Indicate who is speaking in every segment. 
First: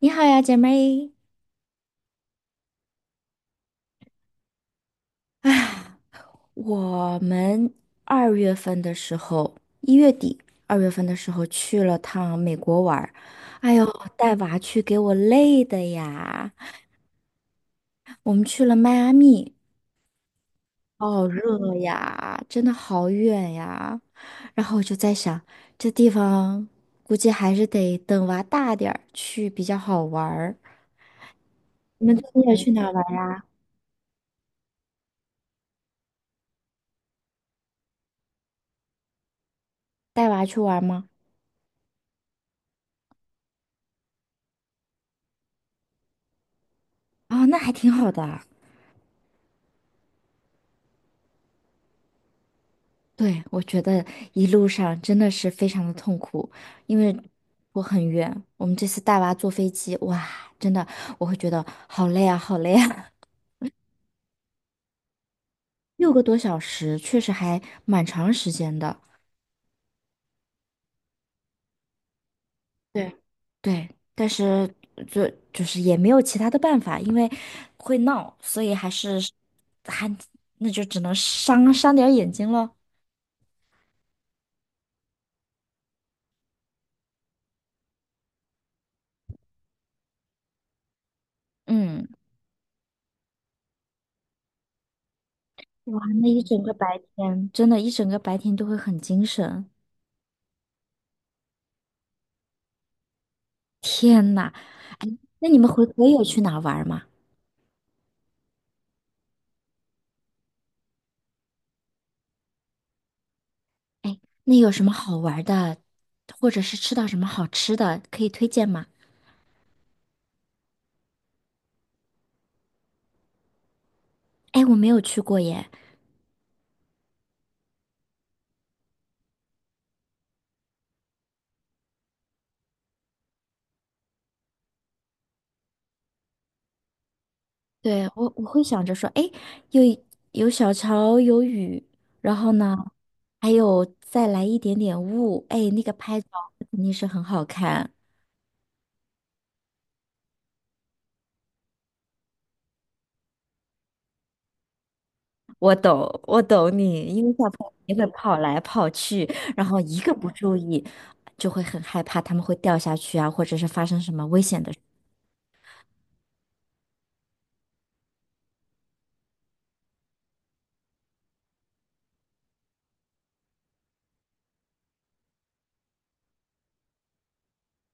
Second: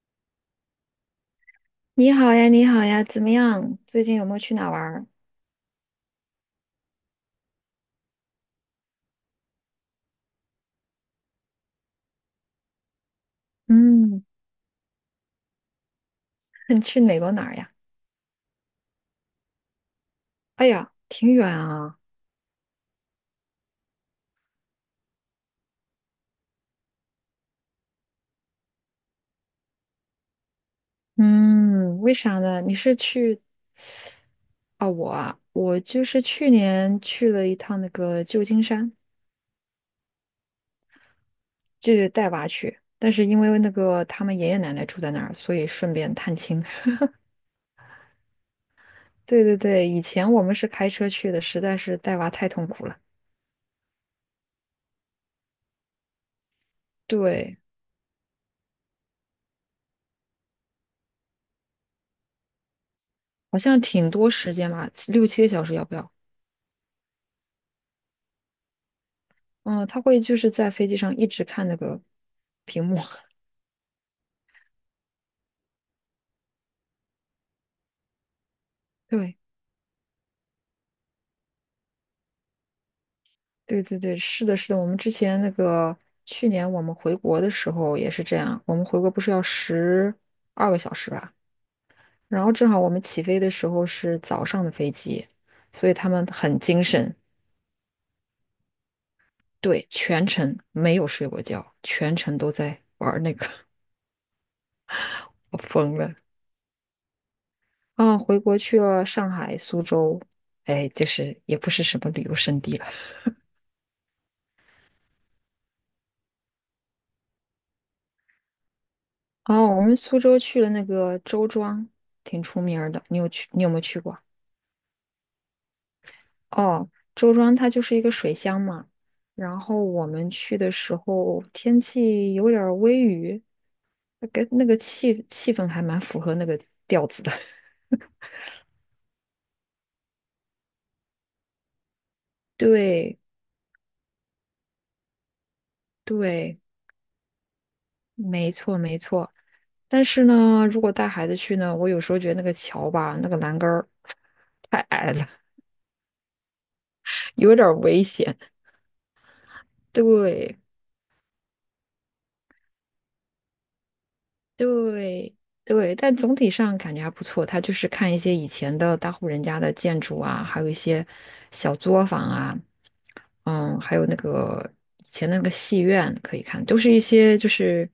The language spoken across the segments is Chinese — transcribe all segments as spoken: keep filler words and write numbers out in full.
Speaker 1: 你好呀，姐妹。
Speaker 2: 你好呀，你好呀，怎么样？最近有没有去哪玩儿？
Speaker 1: 我们二月份的时候，一月底、二月份的时候去了趟美国玩儿，哎呦，
Speaker 2: 嗯。
Speaker 1: 带娃去给我累的呀！
Speaker 2: 你去美国哪儿呀？
Speaker 1: 我们去了迈阿密，
Speaker 2: 哎呀，
Speaker 1: 好
Speaker 2: 挺远
Speaker 1: 热
Speaker 2: 啊。
Speaker 1: 呀，真的好远呀。然后我就在想，这地方估计还是得等娃大点儿去比较好玩儿。
Speaker 2: 嗯，
Speaker 1: 你
Speaker 2: 为
Speaker 1: 们最
Speaker 2: 啥
Speaker 1: 近有
Speaker 2: 呢？
Speaker 1: 去
Speaker 2: 你
Speaker 1: 哪儿
Speaker 2: 是
Speaker 1: 玩儿呀
Speaker 2: 去啊？我啊，我就是去年去了一趟那个旧金山，
Speaker 1: 带娃去玩儿吗？
Speaker 2: 就是带娃去。但是因为那个他们爷爷奶奶住在那儿，所以顺便探亲。
Speaker 1: 哦，那还挺好的。
Speaker 2: 对对对，以前我们是开车去的，实在是带娃太痛苦了。
Speaker 1: 对，我觉得一路上真的是非常的痛苦，因为
Speaker 2: 对，
Speaker 1: 我很远，我们这次带娃坐飞机，哇，真的我会觉得好累啊，好累啊，
Speaker 2: 好像挺多时间吧，六七个小时要不
Speaker 1: 六
Speaker 2: 要？
Speaker 1: 个多小时确实还蛮长时间的。
Speaker 2: 嗯，他会就是在飞机上一直看那个屏幕。
Speaker 1: 对，对，但是就就是也没有其他的办法，因为会闹，所以还是
Speaker 2: 对。
Speaker 1: 还那就只能伤伤点儿眼睛了。
Speaker 2: 对对对，是的，是的。我们之前那个去年我们回国的时候也是这样，我们回国不是要十二个小时吧？
Speaker 1: 嗯，
Speaker 2: 然后正好我们起飞的时候是早上的飞机，所以
Speaker 1: 哇，
Speaker 2: 他们
Speaker 1: 那一
Speaker 2: 很
Speaker 1: 整个
Speaker 2: 精
Speaker 1: 白
Speaker 2: 神。
Speaker 1: 天，真的，一整个白天都会很精神。
Speaker 2: 对，全程没有睡过觉，全程都在玩那个。
Speaker 1: 天呐，那你
Speaker 2: 我
Speaker 1: 们回
Speaker 2: 疯
Speaker 1: 国
Speaker 2: 了。
Speaker 1: 有去哪儿玩儿吗？
Speaker 2: 啊，回国去了上海、苏州。哎，就是也不是什么旅游胜地了。
Speaker 1: 那有什么好玩儿的，或者是吃到什么好吃的，可以推荐吗？
Speaker 2: 哦，我们苏州去了那个周庄，挺出名儿的。你有去？你有没有去过？
Speaker 1: 哎，我没有去过耶。
Speaker 2: 哦，周庄它就是一个水乡嘛。然后我们去的时候天气有点儿微雨，那个那个气气氛还蛮符合那个调子的。
Speaker 1: 对，我我会想着说，哎，有有小桥，有雨，然后呢，
Speaker 2: 对
Speaker 1: 还有再来一点点雾，哎，那个拍照
Speaker 2: 对。
Speaker 1: 肯定是很好看。
Speaker 2: 没错没错。但是呢，如果带孩子去呢，我有时候觉得那个桥吧，那个栏杆儿 太矮了。
Speaker 1: 我懂，我懂你，因为 小
Speaker 2: 有
Speaker 1: 朋
Speaker 2: 点
Speaker 1: 友
Speaker 2: 儿
Speaker 1: 也
Speaker 2: 危
Speaker 1: 会
Speaker 2: 险。
Speaker 1: 跑来跑去，然后一个不注
Speaker 2: 对
Speaker 1: 意就会很害怕，他们会掉下去啊，或者是发生什么危险的。
Speaker 2: 对对，但总体上感觉还不错。他就是看一些以前的大户人家的建筑啊，还有一些小作坊啊，嗯，还有那个以前那个戏院可以看，都是一些就是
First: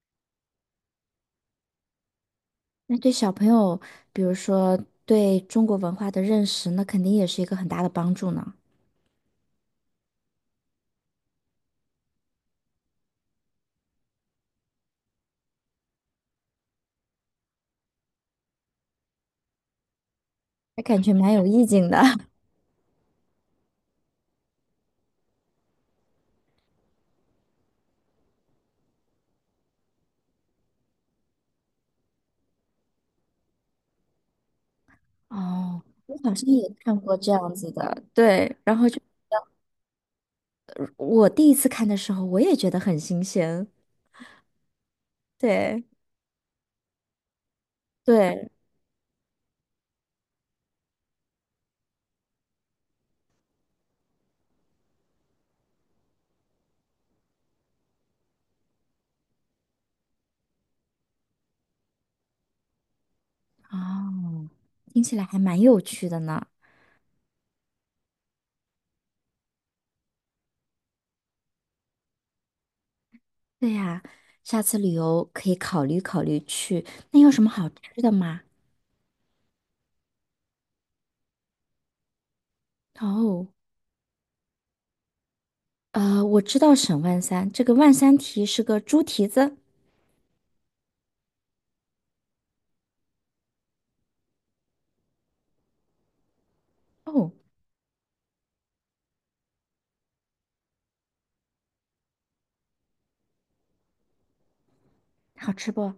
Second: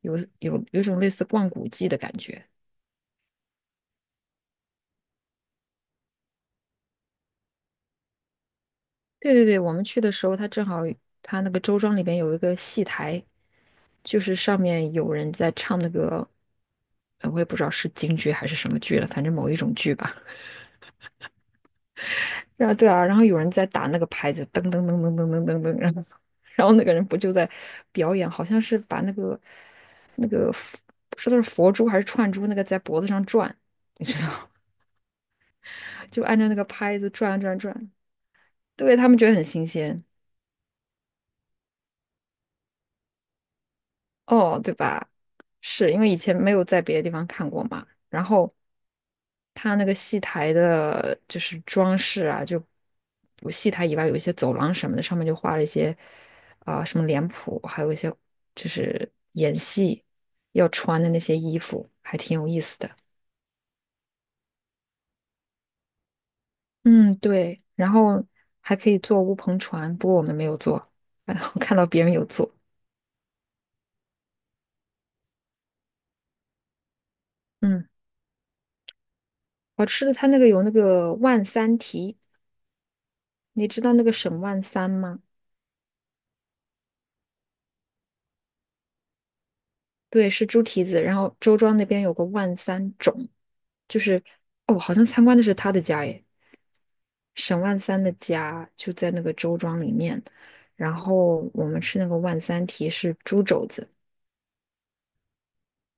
Speaker 2: 有有有一种类似逛古迹的感觉。
Speaker 1: 那对小朋友，比如说对中国文化的认识，那肯定也是一个很大的帮助呢。
Speaker 2: 对对对，我们去的时候，他正好他那个周庄里边有一个戏台，就是上面有人在唱那个。呃我也不知道是京剧还是什么剧了，反正某一种剧吧。
Speaker 1: 还感觉蛮有意境的。
Speaker 2: 对啊，对啊，然后有人在打那个拍子，噔噔噔噔噔噔噔噔，然后然后那个人不就在表演，好像是把那个不知道是佛珠还是串珠，那个在脖子上转，你知道。
Speaker 1: 哦，我
Speaker 2: 就
Speaker 1: 好
Speaker 2: 按
Speaker 1: 像
Speaker 2: 照那个
Speaker 1: 也看
Speaker 2: 拍子
Speaker 1: 过这
Speaker 2: 转
Speaker 1: 样
Speaker 2: 转
Speaker 1: 子
Speaker 2: 转，
Speaker 1: 的，对。然后
Speaker 2: 对
Speaker 1: 就
Speaker 2: 他们觉得很新鲜。
Speaker 1: 我第一次看的时候，我也觉得很新鲜。
Speaker 2: 哦，对吧？
Speaker 1: 对
Speaker 2: 是因为以前没有在别的地方看过嘛，然
Speaker 1: 对，
Speaker 2: 后它那个戏台的，就是装饰啊，就不戏台以外有一些走廊什么的，上面就画了一些啊、什么脸谱，还有一些就是演戏要穿的那些衣服，还挺有意思的。
Speaker 1: 哦，听起来还蛮有趣的呢。
Speaker 2: 嗯，对，然后还可以坐乌篷船，不过我们没有坐。我看到别人有坐。
Speaker 1: 对呀，下次旅游可以考虑考虑去。那有什么好
Speaker 2: 嗯，
Speaker 1: 吃的吗？
Speaker 2: 好吃的，它那个有那个万三蹄，
Speaker 1: 哦，
Speaker 2: 你知道那个沈万三吗？
Speaker 1: 呃，我知道沈万三，这个万三蹄是个猪蹄子。
Speaker 2: 对，是猪蹄子，然后周庄那边有个万三种。就是哦，好像参观的是他的家耶，
Speaker 1: 哦。
Speaker 2: 沈万三的家就在那个周庄里面。然后我们吃那个万三蹄是猪肘子，
Speaker 1: 好吃不？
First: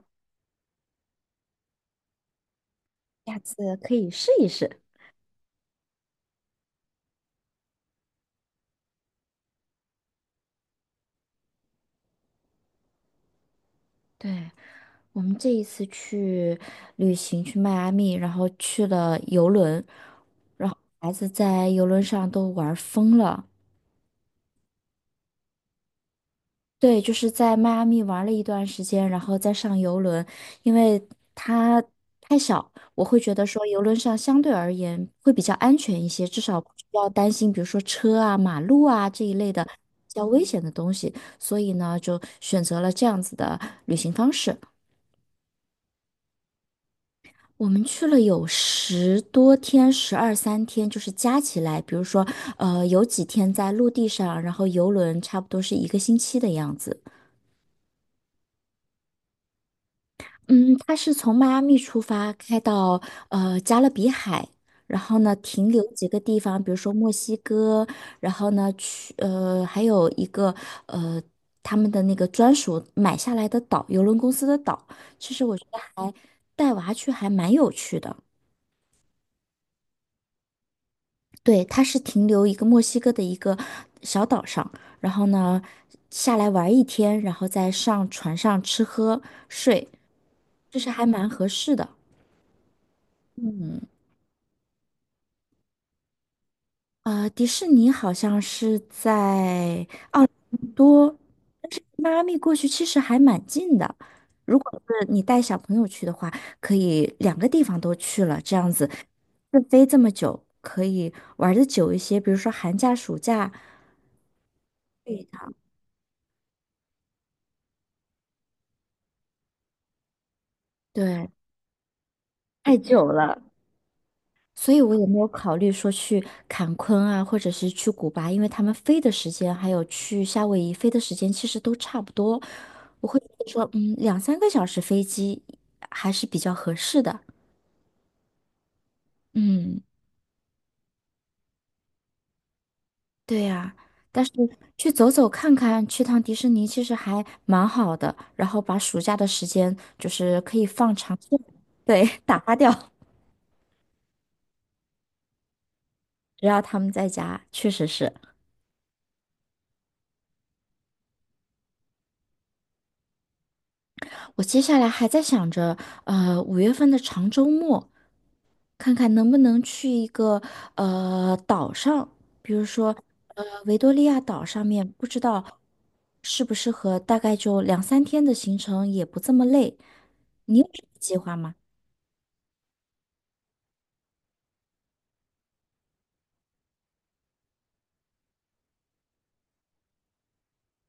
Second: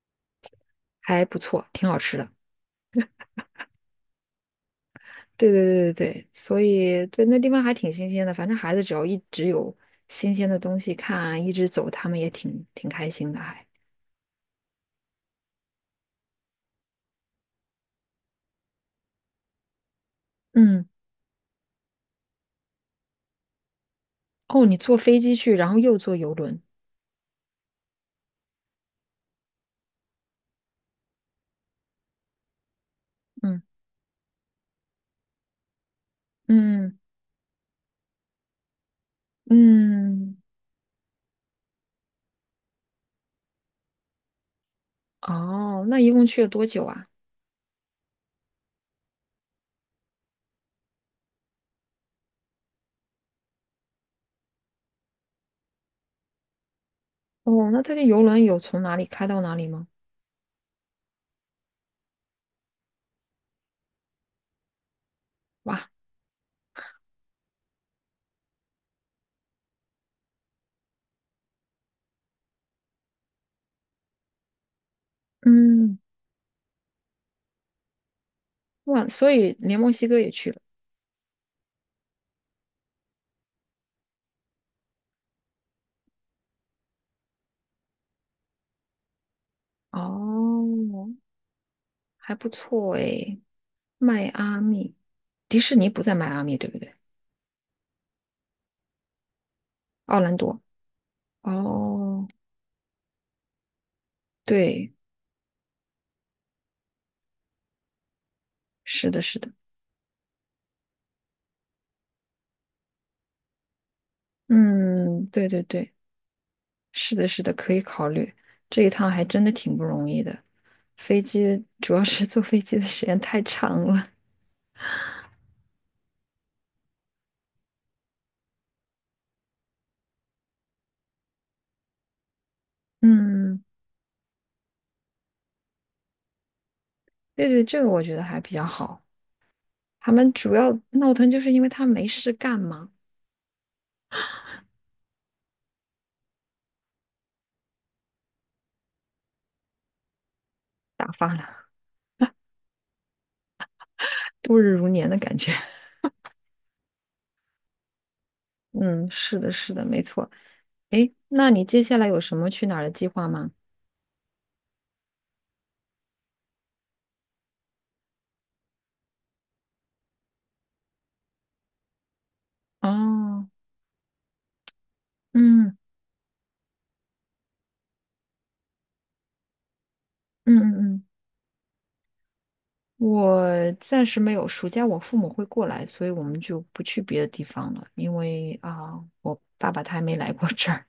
Speaker 2: 还不错，挺好吃的。
Speaker 1: 下次可以试一试。
Speaker 2: 对对对对对，所以对那地方还挺新鲜的。反正孩子只要一直有新鲜的东西看啊，一直走，他们也挺挺开心的还。
Speaker 1: 对，我们这一次去旅行去迈阿密，然后去了游轮，然后
Speaker 2: 嗯。
Speaker 1: 孩子在游轮上都玩疯了。
Speaker 2: 哦，你坐飞机去，然后又坐游轮。
Speaker 1: 对，就是在迈阿密玩了一段时间，然后再上游轮，因为它太小，我会觉得
Speaker 2: 嗯
Speaker 1: 说游轮上相对而言会比较安全一些，至少不需
Speaker 2: 嗯
Speaker 1: 要担心，比如说车啊、马路啊这一类的比较
Speaker 2: 嗯。
Speaker 1: 危险的东西，所以呢，就选择了这样子的旅行方式。
Speaker 2: 哦，那一共去了多久啊？
Speaker 1: 我们去了有十多天，十二三天，就是加起来，比如说，呃，有几天在陆地上，然后游轮差不多是一个星期的样子。
Speaker 2: 哦，那他的游轮有从哪里开到哪里吗？
Speaker 1: 嗯，它是从迈阿密出发，开到呃加勒比海，然后呢停留
Speaker 2: 哇。
Speaker 1: 几个地方，比如说墨西哥，然后呢去呃还有一个呃他们的那个专属买下来的岛，邮轮公司的岛。其实我觉得
Speaker 2: 嗯。
Speaker 1: 带娃去还蛮有趣的。
Speaker 2: 哇，所以连墨西哥也去了。
Speaker 1: 对，它是停留一个墨西哥的一个小岛上，然后呢下来玩一天，然后再上船上吃喝睡，这是还
Speaker 2: 哦，
Speaker 1: 蛮合适的。
Speaker 2: 还不错诶。
Speaker 1: 嗯。
Speaker 2: 迈阿密，迪士尼不在迈阿密，对不对？
Speaker 1: 呃，迪士尼好像是在
Speaker 2: 奥兰多。
Speaker 1: 多，但是迈阿
Speaker 2: 哦，
Speaker 1: 密过去其实还蛮近的。如果
Speaker 2: 对，
Speaker 1: 是你带小朋友去的话，可以两个地方都去了，这样子
Speaker 2: 是的，是的，
Speaker 1: 自飞这么久，可以玩的久一些。比如说寒假、暑假，
Speaker 2: 嗯，对对对，是的，是的，可以考虑。这一趟还真的挺不容易的，
Speaker 1: 对
Speaker 2: 飞
Speaker 1: 的，对
Speaker 2: 机主要是坐飞机
Speaker 1: 太
Speaker 2: 的
Speaker 1: 久
Speaker 2: 时间太
Speaker 1: 了。
Speaker 2: 长了。
Speaker 1: 所以我也没有考虑说去坎昆啊，或者是去古巴，因为他们飞的时间还有去夏威夷飞的时间其实都差不多。我会觉得
Speaker 2: 嗯，
Speaker 1: 说，嗯，两三个小时飞机还是比较合适的。
Speaker 2: 对对，这个我觉得还比较好。
Speaker 1: 嗯，
Speaker 2: 他们主要闹腾就是因为他没事干嘛，
Speaker 1: 对呀，但是去走走看看，去趟迪士尼其实还蛮好的，然后把暑假的时间就是可以放
Speaker 2: 打
Speaker 1: 长
Speaker 2: 发
Speaker 1: 线
Speaker 2: 了
Speaker 1: 对，打发掉。
Speaker 2: 度日如年的感觉。
Speaker 1: 只要他们在家，确实是。
Speaker 2: 嗯，是的，是的，没错。诶，那你接下来有什么去哪儿的计划吗？
Speaker 1: 我接下来还在想着，呃，五月份的长周末。看看能不能去一个呃岛上，比如说
Speaker 2: 哦，
Speaker 1: 呃维多利亚岛上面，不知道
Speaker 2: 嗯
Speaker 1: 适不适合，大概就两三天的行程也不这么累。
Speaker 2: 嗯
Speaker 1: 你有
Speaker 2: 嗯
Speaker 1: 什么
Speaker 2: 嗯，
Speaker 1: 计划吗？
Speaker 2: 我暂时没有。暑假我父母会过来，所以我们就不去别的地方了，因为啊，我爸爸他还没来过这儿，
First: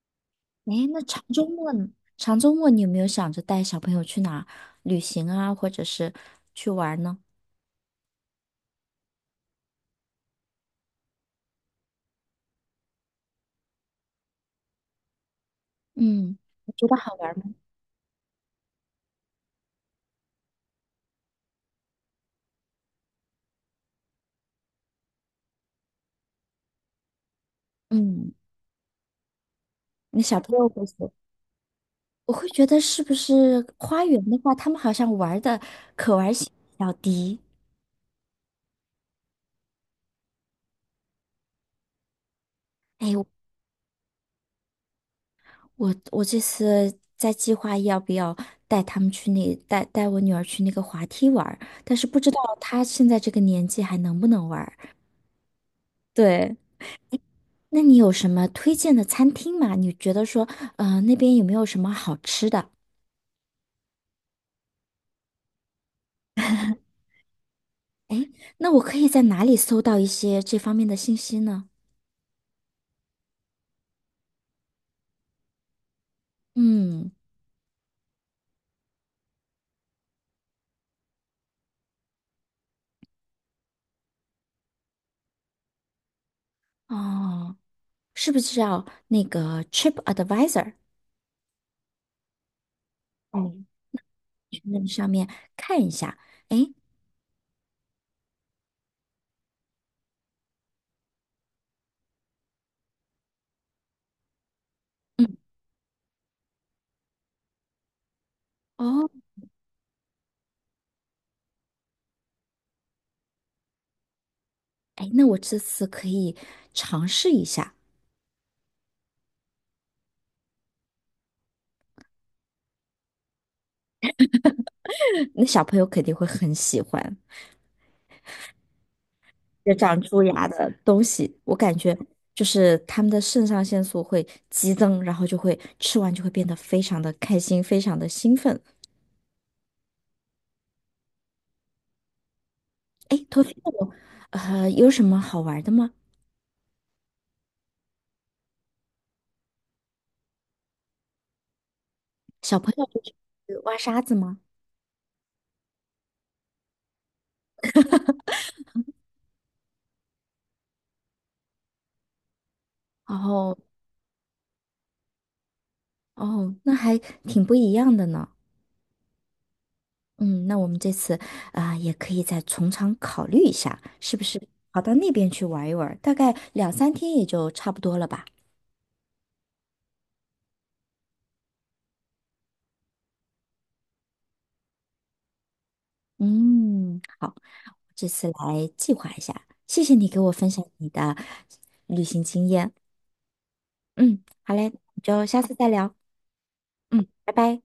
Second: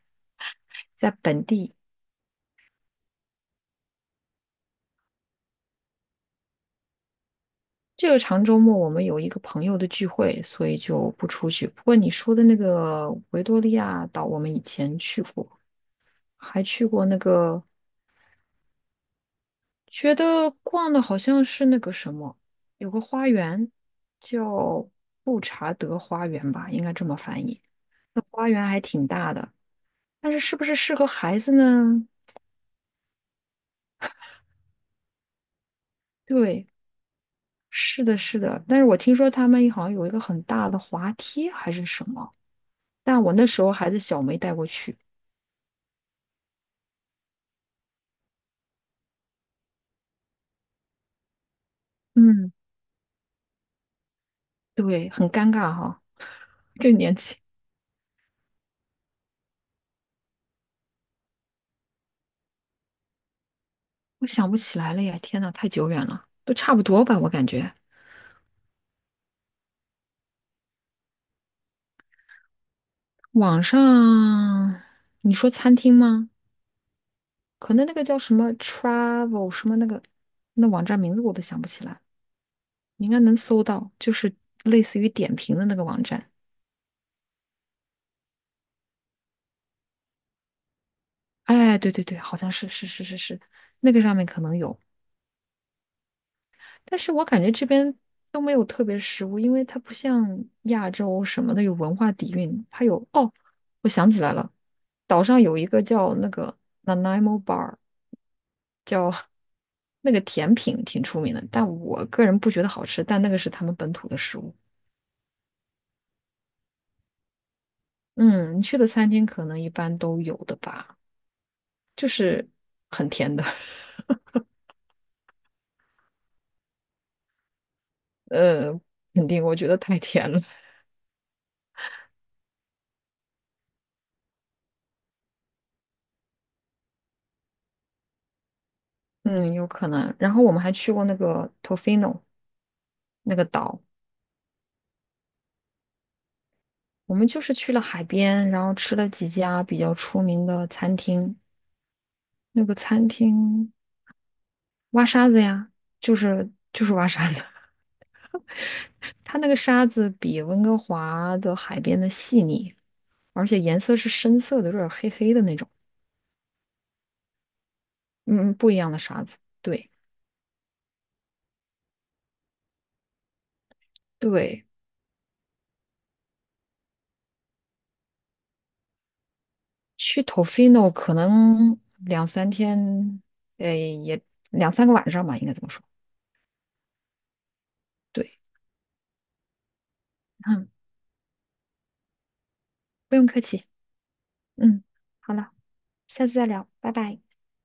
Speaker 1: 诶，那
Speaker 2: 在
Speaker 1: 长
Speaker 2: 本
Speaker 1: 周末
Speaker 2: 地。
Speaker 1: 呢？长周末你有没有想着带小朋友去哪儿旅行啊，或者是去玩儿呢？
Speaker 2: 这个长周末我们有一个朋友的聚会，所以就不出去。不过你说的那个维多利亚岛，我们以前去过，
Speaker 1: 嗯，
Speaker 2: 还
Speaker 1: 你
Speaker 2: 去
Speaker 1: 觉得
Speaker 2: 过
Speaker 1: 好
Speaker 2: 那
Speaker 1: 玩儿吗？
Speaker 2: 个觉得逛的好像是那个什么，有个花园叫布查德花园吧，应该这么翻译。那
Speaker 1: 嗯，
Speaker 2: 花园还挺大的，
Speaker 1: 那
Speaker 2: 但
Speaker 1: 小
Speaker 2: 是是
Speaker 1: 朋
Speaker 2: 不
Speaker 1: 友
Speaker 2: 是
Speaker 1: 会
Speaker 2: 适合
Speaker 1: 说，
Speaker 2: 孩子呢？
Speaker 1: 我会觉得是不是花园的话，他们好像玩儿的可玩性
Speaker 2: 对，
Speaker 1: 比较低。
Speaker 2: 是的，是的。但是我听说他们好像有一个很大的滑梯还是什么，但我那时候孩子小没带过去。
Speaker 1: 我我这次在计划要不要带他们去那带带我女儿去那个滑梯玩儿但是不知道
Speaker 2: 嗯，
Speaker 1: 她现在这个年纪还能不能玩儿
Speaker 2: 对，很尴尬哈。
Speaker 1: 对，
Speaker 2: 就年轻，
Speaker 1: 那你有什么推荐的餐厅吗？你觉得说，呃，那边有没有什么好吃的？
Speaker 2: 我想不起来了呀，天呐，太久远了，都差不多吧，我感觉。
Speaker 1: 哎，那我可以在哪里搜到一些这方面的信息呢？
Speaker 2: 网上，你说餐厅吗？
Speaker 1: 嗯，
Speaker 2: 可能那个叫什么 travel 什么那个那网站名字我都想不起来，你应该能搜到，就是类似于点评的那个网站。
Speaker 1: 哦，是不是要那个 trip advisor？
Speaker 2: 哎，对对对，好像是是是是是，
Speaker 1: 嗯，嗯
Speaker 2: 那个上面可能
Speaker 1: 去
Speaker 2: 有，
Speaker 1: 那个上面看一下。哎，
Speaker 2: 但是我感觉这边都没有特别食物，因为它不像亚洲什么的有文化底蕴，它有哦，我想起来了，岛
Speaker 1: 嗯。
Speaker 2: 上有一个叫那个 Nanaimo Bar。叫
Speaker 1: 哦，
Speaker 2: 那个甜品挺出名的，但我个人不觉得好吃，但那个是他们本土的食物。
Speaker 1: 哎，那我这次可以尝试一下，
Speaker 2: 嗯，你去的餐厅可能一般都有的吧，很甜的。
Speaker 1: 那小朋友肯定会很喜欢
Speaker 2: 呃，肯定我 觉
Speaker 1: 这
Speaker 2: 得太
Speaker 1: 长蛀
Speaker 2: 甜了。
Speaker 1: 牙的东西。我感觉就是他们的肾上腺素会激增，然后就会吃完就会变得非常的开心，非常的兴奋。
Speaker 2: 嗯，有可能。然后我们还去过那个 Tofino
Speaker 1: 哎，
Speaker 2: 那
Speaker 1: 头
Speaker 2: 个
Speaker 1: 先
Speaker 2: 岛，
Speaker 1: 我呃有什么好玩的吗？
Speaker 2: 我们就是去了海边，然后吃了几家比较出名的餐厅。
Speaker 1: 小
Speaker 2: 那
Speaker 1: 朋
Speaker 2: 个
Speaker 1: 友就
Speaker 2: 餐
Speaker 1: 是
Speaker 2: 厅
Speaker 1: 挖沙子吗？
Speaker 2: 挖沙子呀，就是就是挖沙子。它那个沙子比温哥华的海边的细腻，
Speaker 1: 然
Speaker 2: 而
Speaker 1: 后
Speaker 2: 且颜色是深色的，有点黑黑的那种。
Speaker 1: 哦，那还挺不一样的呢。
Speaker 2: 嗯，不一样的沙子。对
Speaker 1: 嗯，那我们这次啊、也可以再从长考虑一下，是不是
Speaker 2: 对，
Speaker 1: 跑到那边去玩一玩？大概两三天也就差不多了吧。
Speaker 2: 去 Tofino 可能两三天，呃，也两三个晚上吧，应该这么说。
Speaker 1: 嗯，这次
Speaker 2: 对。
Speaker 1: 来计划一下，谢谢你给我分享
Speaker 2: 嗯，
Speaker 1: 你的旅行经验。
Speaker 2: 不用客气。
Speaker 1: 嗯，好嘞，
Speaker 2: 嗯，
Speaker 1: 就
Speaker 2: 好
Speaker 1: 下
Speaker 2: 了，
Speaker 1: 次再聊。
Speaker 2: 下次再聊，拜
Speaker 1: 嗯，
Speaker 2: 拜。
Speaker 1: 拜拜。